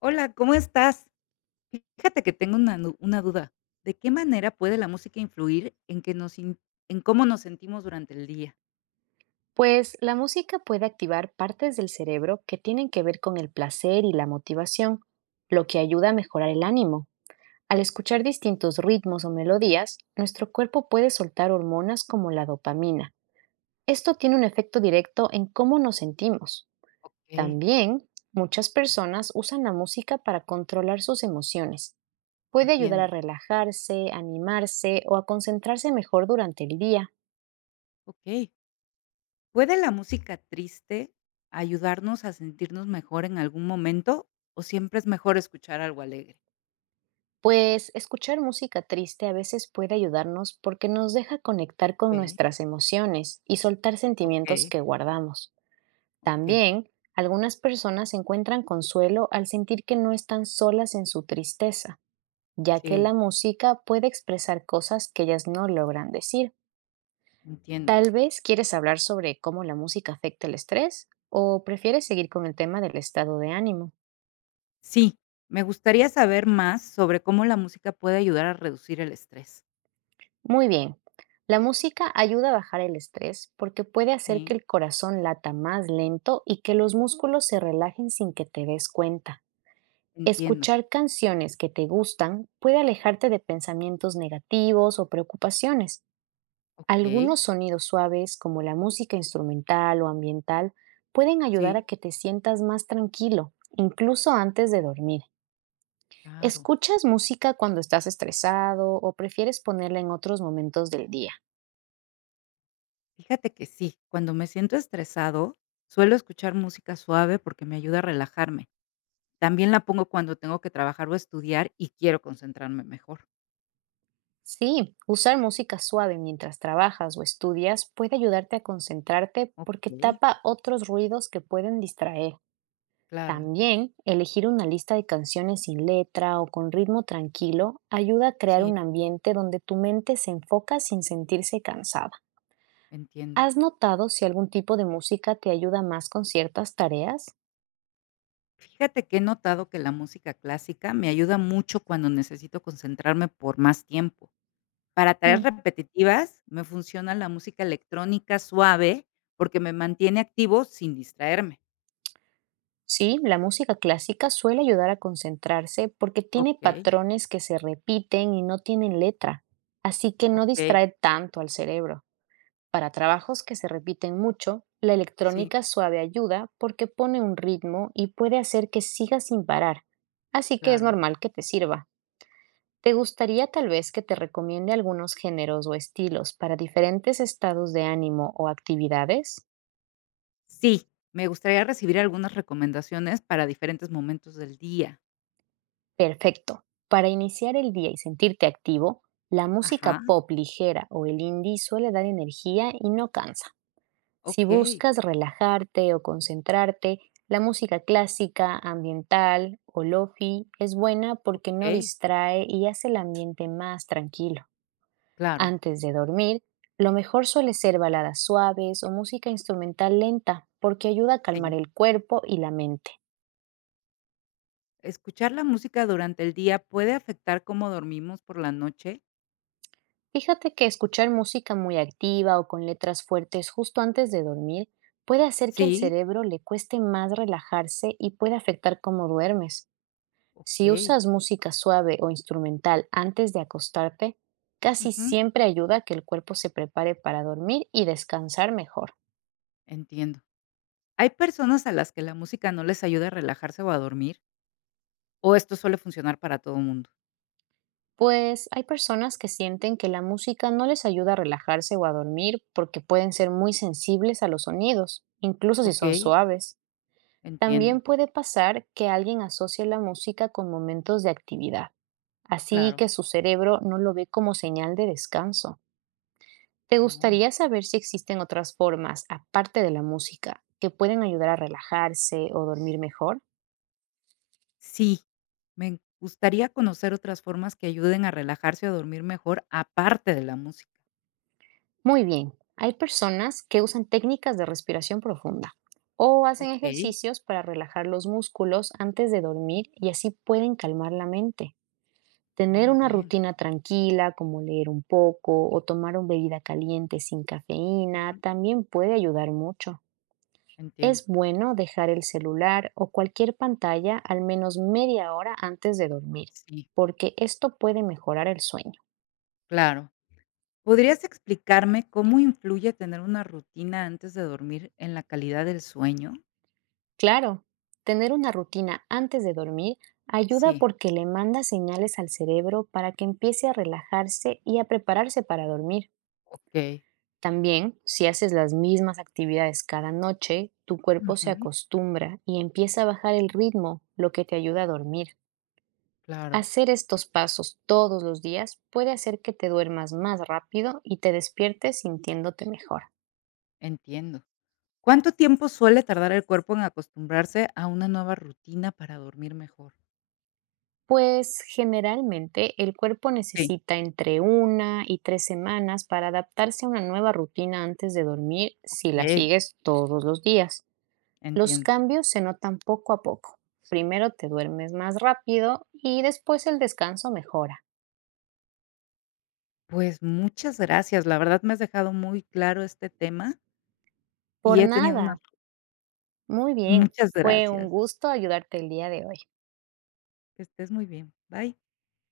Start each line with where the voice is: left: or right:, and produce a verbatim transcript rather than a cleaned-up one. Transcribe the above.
left: Hola, ¿cómo estás? Fíjate que tengo una, nu- una duda. ¿De qué manera puede la música influir en que nos in- en cómo nos sentimos durante el día?
right: Pues la música puede activar partes del cerebro que tienen que ver con el placer y la motivación, lo que ayuda a mejorar el ánimo. Al escuchar distintos ritmos o melodías, nuestro cuerpo puede soltar hormonas como la dopamina. Esto tiene un efecto directo en cómo nos sentimos.
left: Ok.
right: También, muchas personas usan la música para controlar sus emociones. Puede ayudar a
left: Entiendo.
right: relajarse, animarse o a concentrarse mejor durante el día.
left: Ok. ¿Puede la música triste ayudarnos a sentirnos mejor en algún momento o siempre es mejor escuchar algo alegre?
right: Pues escuchar música triste a veces puede ayudarnos porque nos deja conectar con
left: Ok,
right: nuestras emociones y soltar sentimientos
left: ok,
right: que guardamos.
left: ok.
right: También, algunas personas encuentran consuelo al sentir que no están solas en su tristeza, ya que la
left: Sí,
right: música puede expresar cosas que ellas no logran decir.
left: entiendo.
right: Tal vez quieres hablar sobre cómo la música afecta el estrés o prefieres seguir con el tema del estado de ánimo.
left: Sí, me gustaría saber más sobre cómo la música puede ayudar a reducir el estrés.
right: Muy bien. La música ayuda a bajar el estrés porque puede hacer que
left: Sí,
right: el corazón lata más lento y que los músculos se relajen sin que te des cuenta.
left: entiendo.
right: Escuchar canciones que te gustan puede alejarte de pensamientos negativos o preocupaciones.
left: Ok.
right: Algunos sonidos suaves, como la música instrumental o ambiental, pueden ayudar
left: Sí,
right: a que te sientas más tranquilo, incluso antes de dormir.
left: claro.
right: ¿Escuchas música cuando estás estresado o prefieres ponerla en otros momentos del día?
left: Fíjate que sí, cuando me siento estresado, suelo escuchar música suave porque me ayuda a relajarme. También la pongo cuando tengo que trabajar o estudiar y quiero concentrarme mejor.
right: Sí, usar música suave mientras trabajas o estudias puede ayudarte a concentrarte
left: Ok,
right: porque tapa otros ruidos que pueden distraer.
left: claro,
right: También, elegir una lista de canciones sin letra o con ritmo tranquilo ayuda a crear
left: sí,
right: un ambiente donde tu mente se enfoca sin sentirse cansada.
left: entiendo.
right: ¿Has notado si algún tipo de música te ayuda más con ciertas tareas?
left: Fíjate que he notado que la música clásica me ayuda mucho cuando necesito concentrarme por más tiempo. Para tareas
right: Mm.
left: repetitivas me funciona la música electrónica suave porque me mantiene activo sin distraerme.
right: Sí, la música clásica suele ayudar a concentrarse porque tiene
left: Ok,
right: patrones que se repiten y no tienen letra, así que no
left: ok,
right: distrae tanto al cerebro. Para trabajos que se repiten mucho, la
left: sí,
right: electrónica suave ayuda porque pone un ritmo y puede hacer que sigas sin parar, así que es
left: claro.
right: normal que te sirva. ¿Te gustaría tal vez que te recomiende algunos géneros o estilos para diferentes estados de ánimo o actividades?
left: Sí, me gustaría recibir algunas recomendaciones para diferentes momentos del día.
right: Perfecto. Para iniciar el día y sentirte activo, la
left: Ajá,
right: música pop ligera o el indie suele dar energía y no cansa. Si
left: okey,
right: buscas relajarte o concentrarte, la música clásica, ambiental o lofi es buena porque no
left: okey,
right: distrae y hace el ambiente más tranquilo.
left: claro,
right: Antes de dormir, lo mejor suele ser baladas suaves o música instrumental lenta porque ayuda a calmar
left: sí.
right: el cuerpo y la mente.
left: ¿Escuchar la música durante el día puede afectar cómo dormimos por la noche?
right: Fíjate que escuchar música muy activa o con letras fuertes justo antes de dormir puede hacer que al
left: Sí,
right: cerebro le cueste más relajarse y puede afectar cómo duermes. Si
left: okey,
right: usas música suave o instrumental antes de acostarte, casi
left: ujú,
right: siempre ayuda a que el cuerpo se prepare para dormir y descansar mejor.
left: entiendo. ¿Hay personas a las que la música no les ayuda a relajarse o a dormir, o esto suele funcionar para todo el mundo?
right: Pues hay personas que sienten que la música no les ayuda a relajarse o a dormir porque pueden ser muy sensibles a los sonidos, incluso si son
left: Okey,
right: suaves. También
left: entiendo,
right: puede pasar que alguien asocie la música con momentos de actividad, así
left: claro.
right: que su cerebro no lo ve como señal de descanso. ¿Te
left: Oh.
right: gustaría saber si existen otras formas, aparte de la música, que pueden ayudar a relajarse o dormir mejor?
left: Sí, me gustaría conocer otras formas que ayuden a relajarse o a dormir mejor, aparte de la música.
right: Muy bien, hay personas que usan técnicas de respiración profunda o hacen
left: Ok,
right: ejercicios para relajar los músculos antes de dormir y así pueden calmar la mente. Tener
left: muy
right: una
left: bien.
right: rutina tranquila, como leer un poco o tomar una bebida caliente sin cafeína,
left: Mm,
right: también puede ayudar mucho.
left: entiendo.
right: Es bueno dejar el celular o cualquier pantalla al menos media hora antes de dormir,
left: Sí,
right: porque esto puede mejorar el sueño.
left: claro. ¿Podrías explicarme cómo influye tener una rutina antes de dormir en la calidad del sueño?
right: Claro, tener una rutina antes de dormir ayuda
left: Sí,
right: porque le manda señales al cerebro para que empiece a relajarse y a prepararse para dormir.
left: ok.
right: También, si haces las mismas actividades cada noche, tu cuerpo se
left: Ujú.
right: acostumbra y empieza a bajar el ritmo, lo que te ayuda a dormir.
left: Claro,
right: Hacer estos pasos todos los días puede hacer que te duermas más rápido y te despiertes sintiéndote mejor.
left: entiendo. ¿Cuánto tiempo suele tardar el cuerpo en acostumbrarse a una nueva rutina para dormir mejor?
right: Pues generalmente el cuerpo
left: Sí,
right: necesita entre una y tres semanas para adaptarse a una nueva rutina antes de dormir si la
left: ok,
right: sigues todos los días. Los
left: entiendo.
right: cambios se notan poco a poco. Primero te duermes más rápido y después el descanso mejora.
left: Pues muchas gracias, la verdad me has dejado muy claro este tema y
right: Por
left: he tenido una.
right: nada. Muy bien.
left: Muchas
right: Fue
left: gracias.
right: un gusto ayudarte el día de hoy.
left: Que estés muy bien. Bye.